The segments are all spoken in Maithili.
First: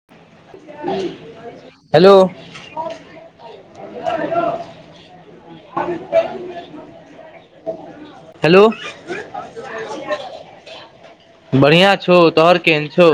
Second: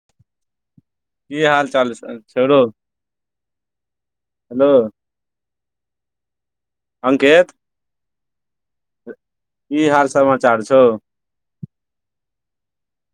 [unintelligible] की हाल चाल हेलो छरो हेलो अ [unintelligible] अङकत [unintelligible] हेलो की हाल समाचार छौ बढ़िआँ छौ तोहर केहन छौ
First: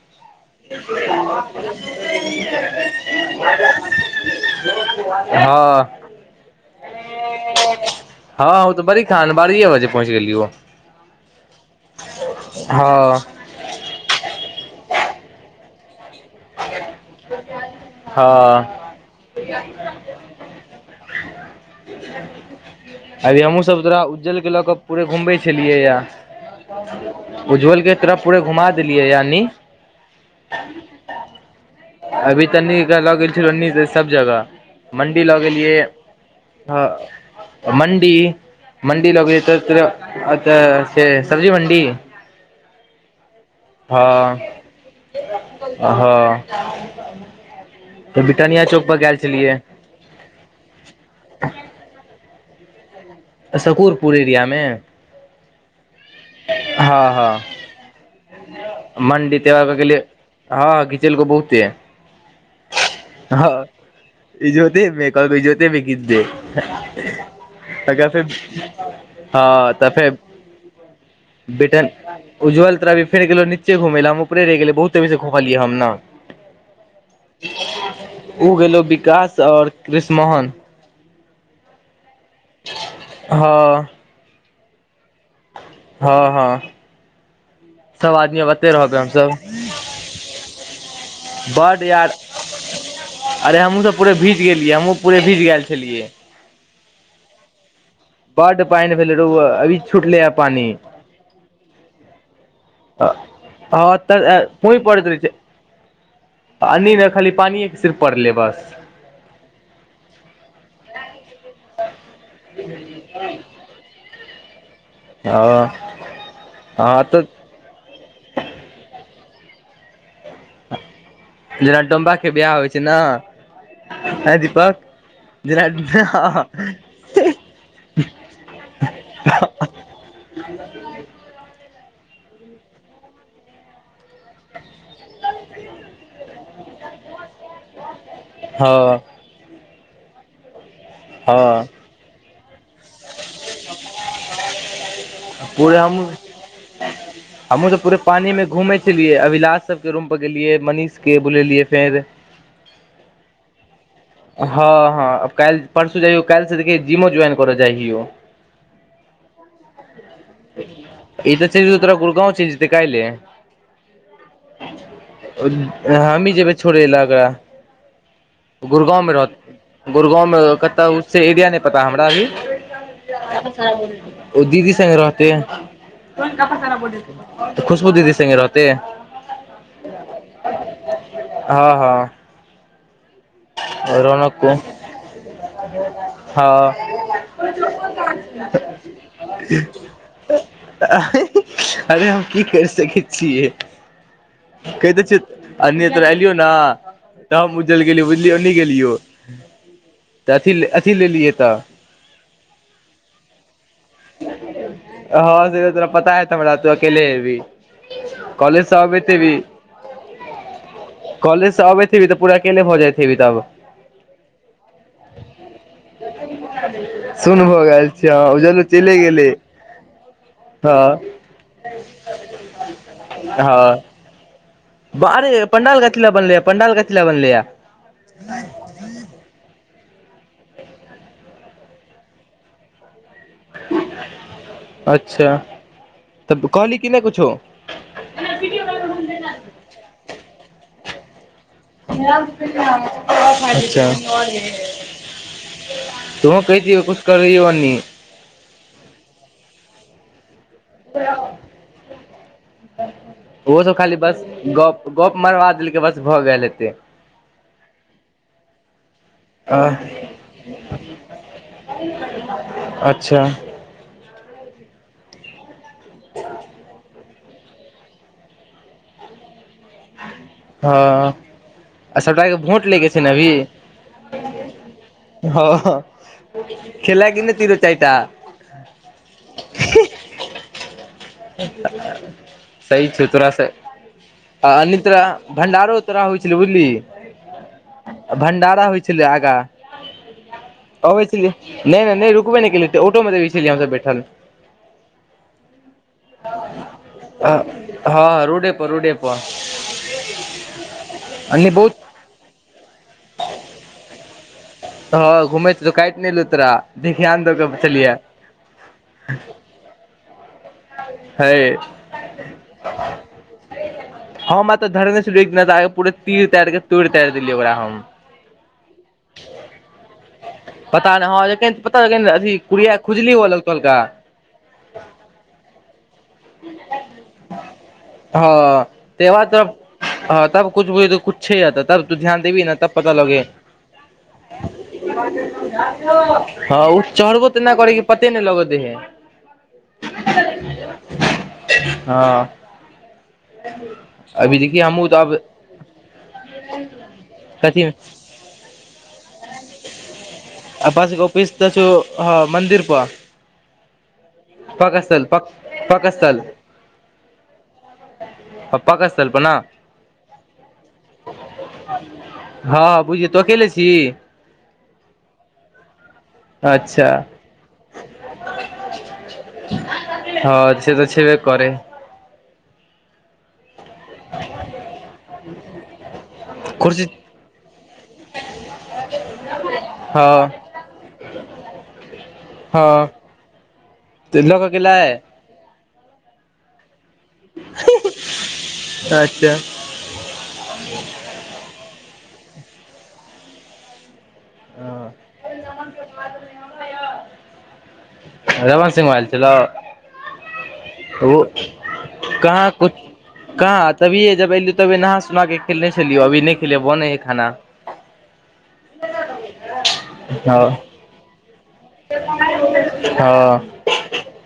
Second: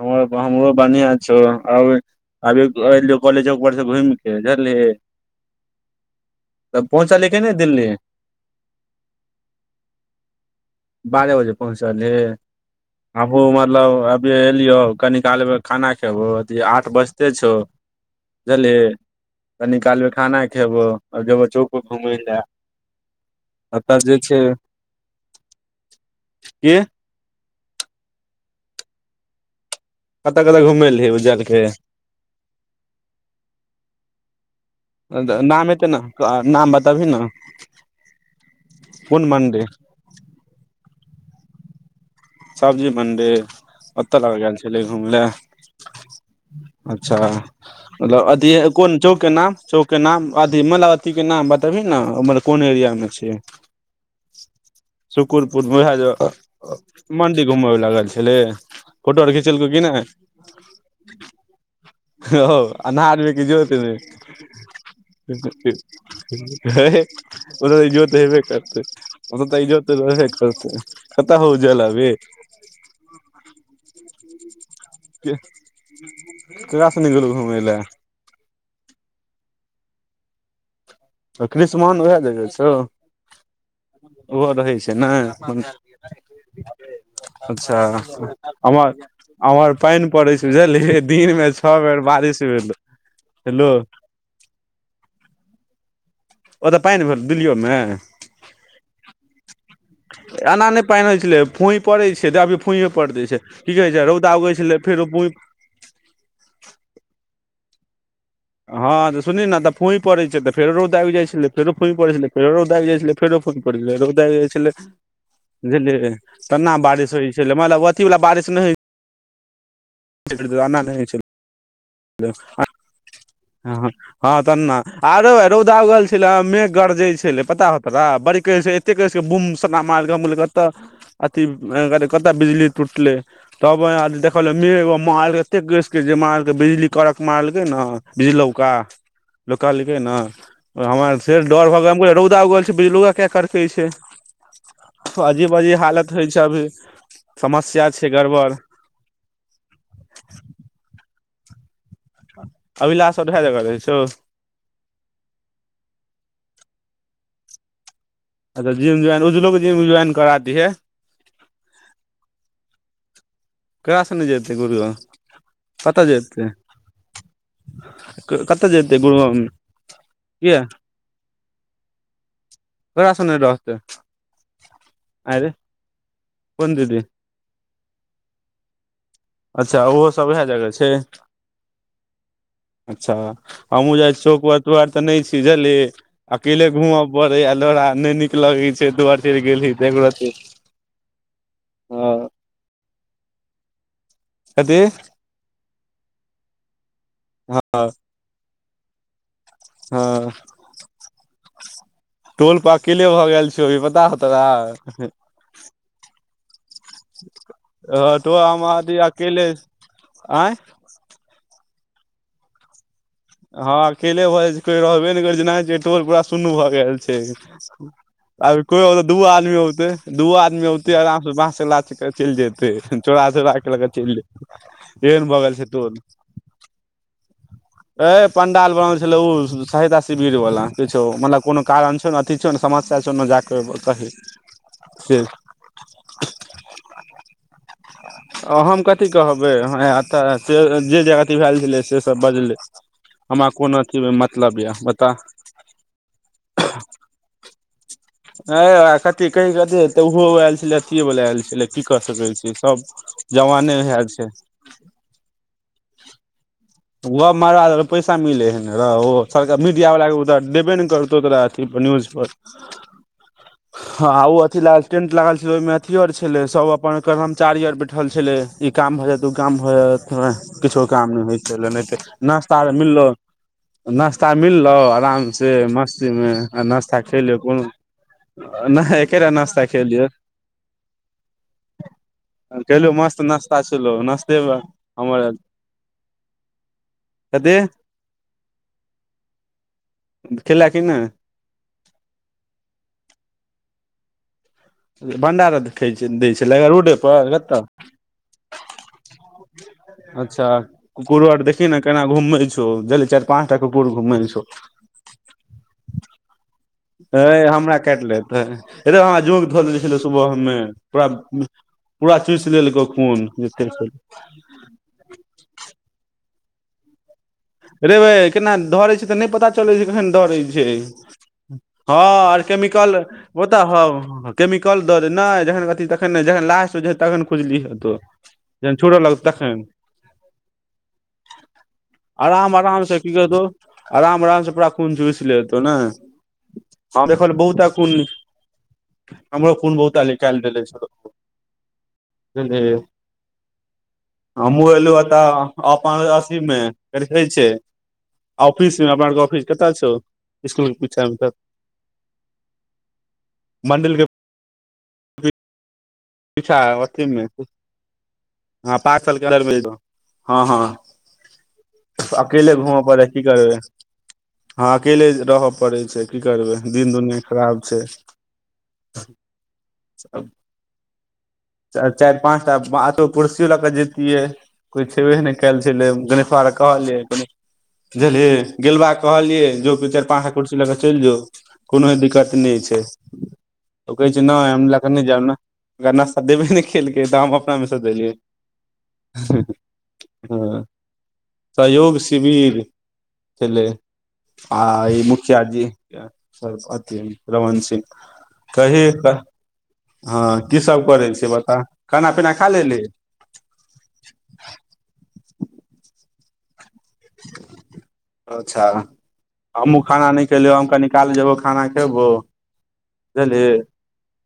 हमर हमरो बढ़िआँ छौ आओर अभी एलियौ कॉलेज पर से घुमि के बुझलिही हँ तब पहुँचलही कि नहि दिल्ली हँ ओ तऽ बड़ी खन बारीए बजे पहुँच गेली ओ बारह बजे पहुँचली हे हँ आबू मतलब एलियो कनी काल खाना खेबो अथी आठ बजते छौ हँ कनि कालमे खाना खेबो आ जेबो चौक पर घुमय लए अभी हमहूँ सब एतऽ तोरा जे छै उज्जल के लऽ कऽ पूरे घुमबै छलियै या की उज्ज्वल के तरफ पूरे घुमा देलियै यानि। कतय कतय घुमेली उज्जल के अभी तन्नी लऽ गेल छन्नी से सब जगह मंडी लऽ नाम गेलियै एते ने नाम बताबही ने मंडी मंडी कोन लगै मंदिर त अच्छा से सब्जी मण्डी सब्जी मनडी ओतय लग गेल हँ छलै घूम ले हँ अच्छा तऽ मतलब अथी बिटनिया पर कोन गेल चौक के नाम छलियै चौक के नाम अथी मलावती के नाम बतबही ने उमर कोन एरिया मे छै सकूरपुर एरिया मे सुकुरपुर [unintelligible] हँ हँ मणंडी घूमय लागल छली फोटो आर मंडी खिचेलको त्यौहार की के लिए नहि हँ घीचेल को बहुते ह अनारमे क हँ जोतमे इजोते मे कहलको इजोते मे घीच दे [unintelligible] ओत त तकर इजोत फेर हेबतै ओन त ई हँ तऽ जोति फेर बरबेतै कत हौ जल भी उज्जल तऽ फेर गेलोीचे घुम ल हम उपे रहि गेले बहुत त खो खाली हम ने केकरा सने गेलौ घुमै लए [inaudible] ओ गेलो विकास आओर कृष्णा क्रिष्मान उएह जगह छौ हँ ओहो रहै छै ने हँ हँ अच्छा सब आदमी ओते अमर रहबै हमसब अमहर पानि पड़ै छै बुझलियै दिन मे छओ बड बेर यार बारिश [unintelligible] अरे हेलो हमहूँ सब पूरे भीज गेलियै हमूँ पूे भीज गेल छलियै ओतऽ पैंन भेल दिल्लिओमे बड पानि भेले रौ अभी छुटले ह पानि एना नहि पैन होइ छलै फूई पड़ै छै तऽ अभी फूईए पड़ हँ दै छै की कहै छै रौदा तऽ उगै छलै फेरो अन्नीमे खाली पानिके सिर्फ पड़लै बस हँ तऽ सुनी ने त फोई पड़ै छै त फेरो दागि जाइ छलै फेरो फोई पै छलै फेरो दागि जाइ छलै फेरोई रौदाजे छले ह बुझलियै तेना हँ बारिश तऽ होइ छै मलब अथी वला बारिश नहि [unintelligible] जरा टोा [unintelligible] के बियाह होइ छै ने ह ह हँ तऽ ने आरो जेना रौदागल छलै मेघ गरजे छलै पता हो पता बड़ कते कहै बुम स मार कत अथ कत बिजली टूटलै तब देखल म मालकेेक र जे माल बिजली कड़क मारलकै ने बिजलौका हँ लोक कहलकै ना हमर फेर हँ डर भऽ गेल रौदा उगल छै बिजलुग क करके छै अजीब पूरे अजीब हमहूँ हालत होइ छै अभी समस्या छै गड़बड़ लियै अभिलाष सब के रूम पर गेलियै मनीष के बुलेलियै फेर अभिलाए जगह रहै छौ हँ हँब काल्हि परसू जाइयो काल्हि से देखिय जिमो ज्वइन करऽ जाइयौ अच्छ जम ज्वाइन उसलोग जिम ज्वाइन करा दिहा इ तऽ चज तरा गुरगाँव चंज तै कहिले केकरा सने जेतै गुरुआ कतऽ हमी जेतै जेबै छोड़े एकरा कतऽ जेतै गुड़गाँंव मे गुड़गाँव रहत गुड़गाँंव मे किया कतऽ से एरिया नहि पता हमरा अभी ककरा सने रहतै ओ दीदी स रहते आंय रे है कोन दीदी खुशबू दीदी सङे रहतै अच्छा ओहो सब ओएह जगह छै हँ हँ अच्छा हमहुँ जाइ छी रौनक को चक तोार तऽ नहि छी जझलि हँ अकेले घूम पड़े आ लो न लगै छै दुआरि फ गेली तैरा त अरे हम की कर सकै छियै कथी क दे छै अन्य त एलियौ ने तल हँ बुझलिय गेलिय हँ तऽ अथ लेलिय तऽ टोल प अकेले भऽ गेल छ अभी पता हो तोरा हँ से तोरा पता है हमरा तू अकेले हेबही ह तो आम कॉलेज से आदी अकल आँय कॉलजसँ अबेतऽ पूरा अकेले भ जायते खठी तब हँ अकेले भऽ जाइ छै कोई रहबे ने कर छै जेना छै टोल पूरा शून्य भए गेल छै सुन भऽ गेल छैँऔर अभी कोई होते दूओ आदमी औते दूओ आदमी हँ औते आराम से बा से ल चलि जेते चोड़ा हँ आग चललै अरे पंडाल कथिला बनलै पंडाल कथिल बनै ए पंडाल बन छल ओ सहायता शिविर वाला किछो मतलब कोनो कारण छौ ने समस्या जा कर चाही से अच्छा तऽ कहली कि नहि कुछो हम कथी कहबै तऽ जे जे अथी भेलए छलै से सब बजलै आरा कोनो मतलब य बता तूह कै दिय कुछ करी ओ न ह आ ती कही कथी तऽ उहो वल अथीए वला आयल छै ल की कर सकै छी सब ओहो सब जवाने खाली भेलल बस छै गप गप मरबा देलकै बस भऽ गेल एते ओ मार पैसा मिले है र सर मीडियाावालाक के देबे ने करतौ तोरा त न्यूजपर अच्छा हँ ओ अथी लागल टेंट लागल छै ओहिमे अथी आर छलै सब अपन कर्मचारी आर बैठल छले इ काम भए जात उ काम भ जात किछो हँ काम न हो नहि ते आ सभटाके नाश्ता भोट लैके छै मिललो ने अभी नाश्ता मिललौ आरामसँ हँ मस्तीमे आ नाश्ता खेलए कि नहि खयलहु तीनो चारि टा कोनो नहि एकेटा नास्ता खेलियौ एक सही कहलियौ छौ मस्त तोरासँ नास्ता छलौ नास्ते आ मे अ तो हमर भंडारो तोरा होइ छल बुझलि कते भण्डारा होइ छलै आगाँ खेला कि अबै नहि छलिय नहि नहि रुकबे नहि गेलियै ऑटो मे वि छैल य हमस बैठल भंडारै दै छै रोडे पर कतऽ हँ रोडे पर रोडे पर अच्छा कुकुरो आर एन्ने देखही बहुत ने केना घूमै छौ चारि पाच टा कुकुर घूमे छौ हँ घुमए हे तऽ काइट नहि लूतरा ह हमरा काटि लेते हमरा जोक धऽ लइ छलै सुबहमे तोरा हे पूरा चुस लेलकौ खून जेते छौ हम तऽ धरने पूरा तीर तारिक तो तारि देलियै ओकरा हम रेबे केना धरै छै तऽ नहि पता च खन डरै छै पता नहि हँ जखन पता हँ अथी आर कुड़िया केमिकल खुजली हुअ ओ लगतौ त हल्का ह केमिकल दऽ दे नहि जखन अथी तखन नहि जखन लास्ट हो जेतै तखन खुजली हेतौ हँ जखन छोर तकर लगतौ बाद तखन तब हँ तब कुछ बुझ त कु छै य त तब तू ध्यान देबी न आराम तब आराम पता से की लगै करतौ आराम आराम से पूरा खून चुसि लेतौ ने हँ ओ हम चढ़बो देखल तऽनै बहुते करै खून पते नहि लग दै है हमरो फोन बहुत निकाल रहले हँ बुझलिय अभी [unintelligible] देखिय हमु हमहुँ एलौ अब तऽ अपन अथीमे रहै छै कथी ऑफिसमे अपन सब के अफिस कतऽ अ छौ स्कूल अ के पस पीछा मे ऑफिस तऽ छ ह मंन्दिर प मण्डिलके पाकस्तल प पाकस्तल पीछा उ अथीमे पक हँपा र स्थल साल पर के ने अर मिल हँ हँ अकेले हँ घूमऽ पड़ै बुझिय है तू की अकेले करबै छी हँ अकेले रहय पड़ै छै की करबै दिन दुनिआ खराब छै ह ह [unintelligible] हँ से तऽ छेबे करै चाएरि पाँच टा बात कुर्सियो लऽ कऽ जे ै छेबे नहि कयल छल गणेशाय के कुर्सी कहलियै बुझलिए गेलबा कहलियै जो त चारि हँ पाँचटा कुर्सी लए कऽ चलि जो कोनो दिक्कत नहि छै हँ त कहै तऽ छै लऽ कऽ नई हम गेलै लकन नहि जायब न ओकरा नाश्ता देबे नहि केलकै तऽ हम अपनामे सँ देलियै अच्छा हँ सहयोग शिविर छलै आ ई मुखिया जीथ रमन सिंह रमन कही सिंह वइल छलौ हँ की सब करै ओ छिय बता खाना पीना खा कहाँ कुछ लेली कहाँ तभिए जब एलिय तभी नहा सुना के खेने छलिय अभी नहि खेलिय बनै है खाना अच्छा हमु खाना नहि हँ खेलियौ हम क निकाल जेबौ खाना खेबौ हँ बुझलि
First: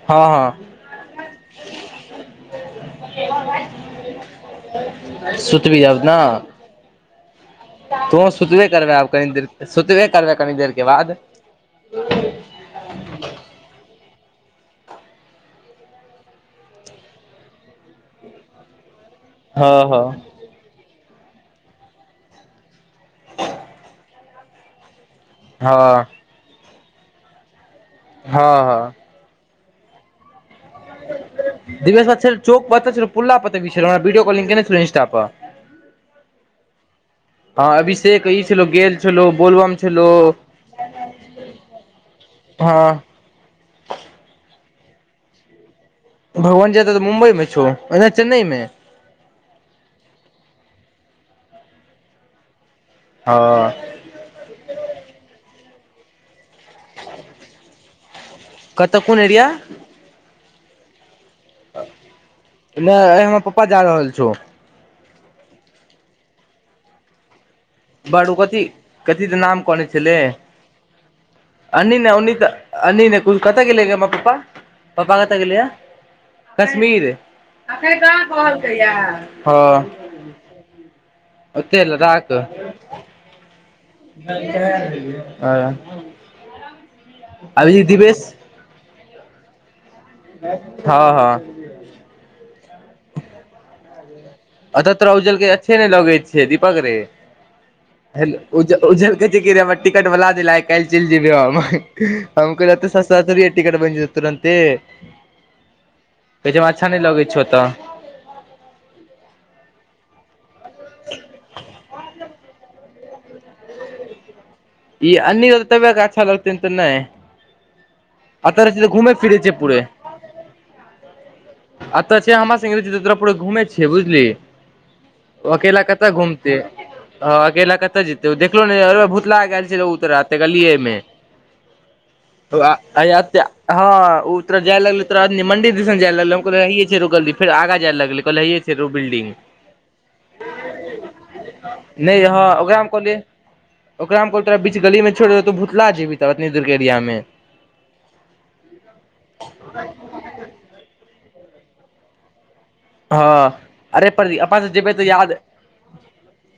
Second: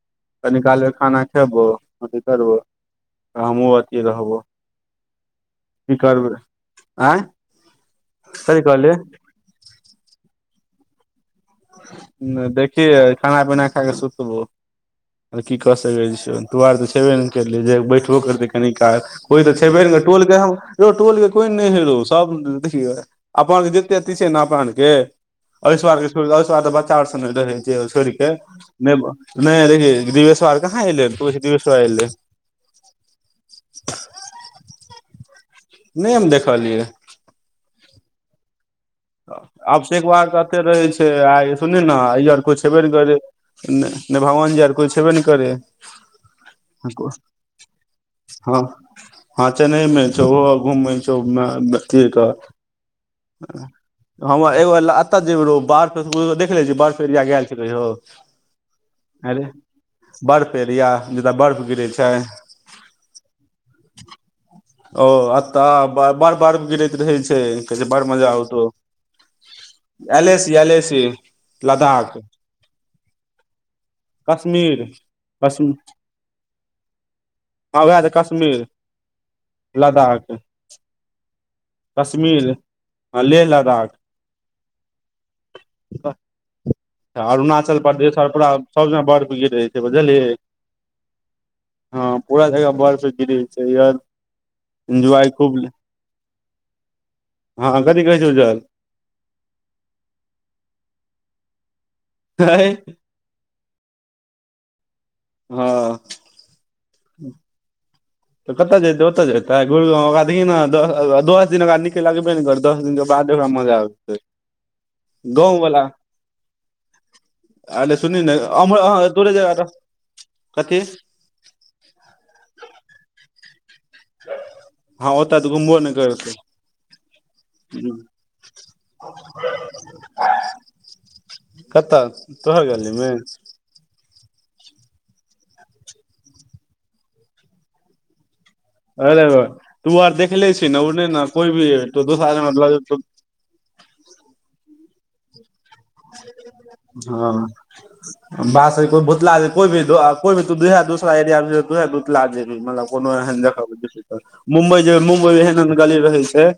हँ कनी हँ काल क खाना खेबो अथी करबो आ हमहूँ अथी रहबो सुतबी आब नै ऑय तो सुतबे करबै आब कनि देर सुतबे करबै कनी देर के बाद देखिय खाना पीना खाके सुतबौ आ की कऽ सकै छियो तु आर तऽ छेबे ने करलि जे बैठबो करतै कनि काल ओहि तऽ हँ छबे हँ टोलके यौ टोलके कोइ नहि है रौ सभ देखि अपन जतेक ती छै नेके हँ ऐशर्य ऐश्वार तऽ बच्चा आर रहै छै सोर्य के हँ हँ [unintelligible] नहि रहिय गिवेश्वर आर कहाँ एलै तू दिवेश्वर दिवेश एलेै बा छल चौक पता छल पुला पीरा भीडियो कलिंग केने छलौ इंस्टा पर नहि हम देखलिय हँ अभीशेक ई छै लो गे आब से एकब एते रहै छै आइ सुन ने ई आर कोछ छेबे हँ नहि कर नहि भगवान जी आर कोइ छेबे ने कर भगवान ज त मुम्बई मे छौना चेन्नईम हँ हँ चेन्नई मे छौ घूमै छौ अ हँ हमर एगो एत ज जेबौ ब देख ले छियै बर्फ एरिया गेल छलै ह कतऽ कोन अरे एरिया बर्फ एरिया जतय बर्फ गिरै छ नहि हमर पपापा जा रहल छ ओ ए त बार बार गिरैत रहे छ कस बार बड़ मजा कथी आतौ कथी तऽ नाम L A C L A S अन् ने उन् अन् ने कतऽ गेले हमर पपा कश्मीर पपापा कतऽ गेले कश्मीर कश्मीर हँ अखन वएह तऽ कहाँ कहलक कश्मीर य हँ लद्दाख ओत र अ ले लदा आ अरुणाचल प्रदेश आओर पूरा सब जेना बड़ गिड़ रहै छै बुझलिय हँ हँ हँ पूरा जगह बर्फ से गिर छै अत तोरा एन्जॉय उजल के खूब अच्छे नहि लगैत छै दीपक रे हँ कथी कहै ह छै उज्जल उ ओझलक छै र टिकट वला देल काल चलि है जेबेे सस्त एटी कट बन्दतु ह पहिेमे अच्छा न लगैत छौ तऽ कतऽ जेते ओतय जेते घ ओकरा देख ने दस दिन ओकरा निकल लागत कर दस दिने बाद ओरा मजाबत ई अनीग तव्यकेछल लगतेता आले सुनही ने अम्ह अ दूरे फिरै छै जगा रह कथ अ तऽ छै हमरा स ज्रपुर घुमे छियै बुझल हँ ओतऽ तऽ ओ घुमबो अकेल नहि कतऽ करतै घूमते ह अकेला कतऽ जते देखलो ने अर भूतल उतरते गलियएमे कतऽ तोहर गलीमे आय अत हँ ओ तोरा जा लगल तोरा मंदिर दिस जा लगल ह रुकल फेर आग जा ललेैले ह अरे तू आर देखले छी ने ओ ने कोइ भी दोसरत ओकरामे कह तोरा बच गलीमे छोड़ देौ तौ भुतला जेबही तबत दूर के एरियाम बस कोइ भुतला को भी को दूसरा एरियाहेतला मतल कोनो एहन हँ देख अरे पर अपन से मुम्बइ जेबै जे तऽ मुम्बई याद मे एहन एहन गाली रहै छ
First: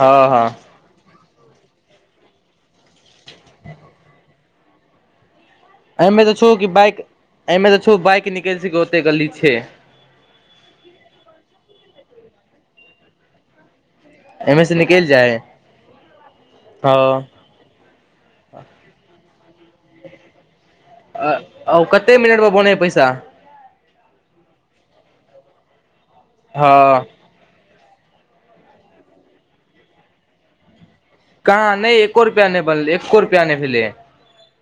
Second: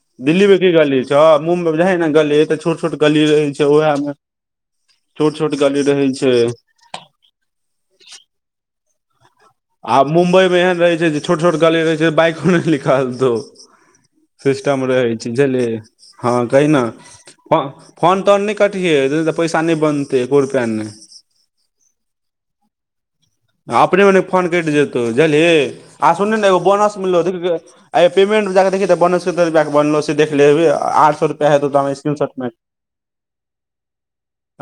हँ हँ दिल्लीमे की गली छैँ मुम्बइमे जे ह ने गली तऽ छोट छोट गली रहै छै उएहम छोट छोट गली रहै छ बाइ एहिमे त छौ बाइक निकल सकय यऽ ओते गली छ आब मुम्बईमे एहन रहै छै जे छोट छोट गली रहै छै बाइको नहि निखल त एहिमे से सिस्टम निकलि रहै छै जाइ बुझलियै हँ कही हँ न फोन तोन नहि कटिहै तऽ पैसा नहि बनतै एको रुपैआ नह आ ओ कते मिनट मे बोने ह पैस आ अपने मने फोन कटि जेतौ बुझलही आ सुनू ने एगो बोनस हँ मिललौ दे आइ पेमेन्ट में जाकऽ देखही तऽ बोनस कते रुपया के बनलौ से देख लेबै आठ सए कहाँ नहि एको रुपैआ नहि बनलय एको रुपैआ नहि भेलल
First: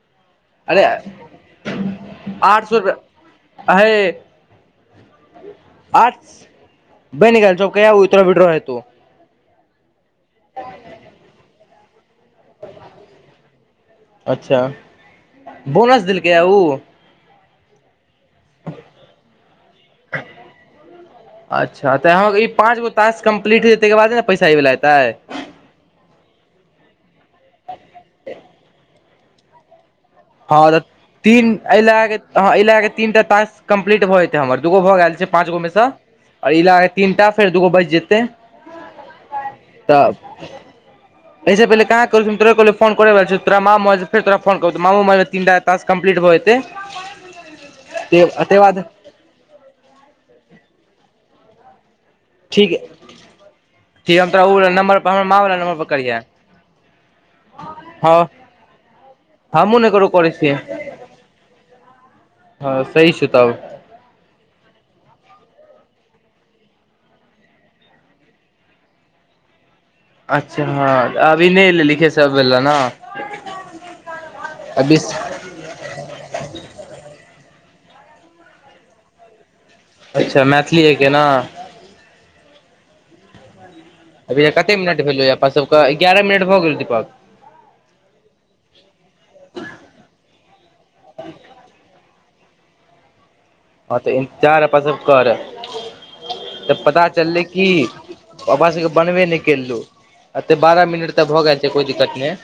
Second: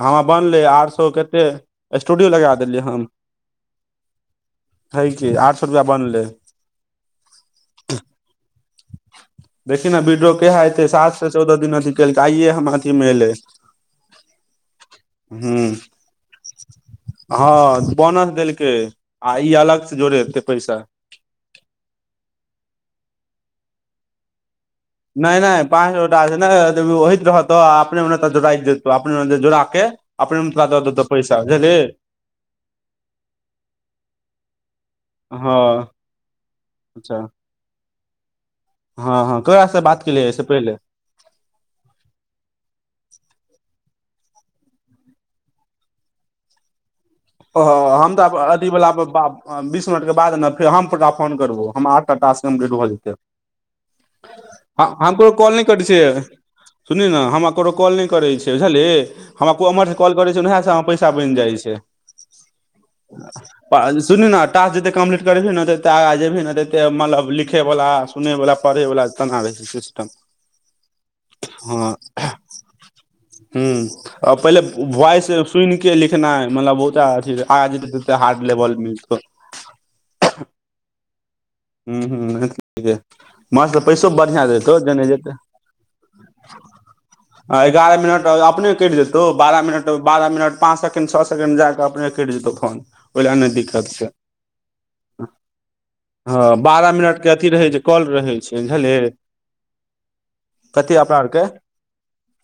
हमरा बनलै आठ सए कते स्टूडियो लगा देलियै अ है की आठ सौ रुपया आ बनलै ब निकाल छ कय उतर विड्रो ह त देखि ने बिड्रो केहा एते सात से चौदह दिन अथी केलकै आइे हम अथी मे एल अच्छा बोनस देलकऽ य हँ बोनस देलकै आ ई अलग से जोड़ेतै पैस अच्छा तऽ हाँ ई पाँच गो टास्क कम्प्लीट हयै तकर बाद ने पैसा ए ल एत नहि नहि पाँच गोटा ओहित रहतौ अपने तऽ जोड़ देतौ अपने जोड़ा हँ तऽ [inaudible] तीन बुझलही एहि लगए कऽ ह एहि लगए कऽ तीन टा तास्क कम्प्लीट भऽ जेतै हमर दूगो भऽ गेल छै पाँच गोमे स हँ आओर इ लाके तीन अच्छा टा फेर दूगो बच जेत हँ हँ ककरा स बात केलियैऐसे पहिल एहिऐस पहिल कह कर तो फोन कर तोरा म फ तोरा फो मामू ममे तीनटा तास कम्प्लीट भऽ जेत ओ हम तऽ अथीवला पर बीस मिनट के बाद ने फेर हम परा फोन करबो ह क बाद सिम ठीक डेड भ जेतय ठीक हम तोरा ओ वला नम्बर पर हम हमर केकरो माँ वला कॉल नै नम्बर पर कटै करिहे छय सुनही ने हमरा ककरो कॉल नहि हँ करै छै बुझलही हमरा कोइ हमहुँ ने ओमहरसँ ककरो कॉल करै छै न छियै वएहसँ हमरा पैसा बनि जाइ छ हँ सही छौ तब सुनी न तास जेते कम्प्लीट करेबही ने तेते आग जेबी ने तेते मतलब लिखै वला सुनै वला पढ़ै वला तना रहै छ अच्छा हँ अभी नहि एलै लि हे हँ सभ वला न आ पहिले वॉइ सुनि के लिखनाइ मतलब बहुत आ जे हार्ड लेवल मिल अच्छा मैथिलीएके न हू हू माछ तऽ पैसो बढ़िआँ अभी कते देतौ मिनट जेना भेलौ जेत य अपन सबके एगारह मिनट भऽ गेल दीपक आ एगारह मिनट अपने कटि जेतौ बारह मिनट बारह मिनट पाच सेकंड छओ सेकेंड जााक अपन कटि जेतऽ फोन ओहि लय नै दि हँ तऽ इंतजार अपासब कर हँ तऽ बारह पता मिनट के चललै अथी कि रहै छै कॉल रहै छै पापा सबके बुझलिही बनबे नहि केलल अते बारह कते मिनट अपना तऽ भऽ आरके गेल छै कोई दिक्कत नह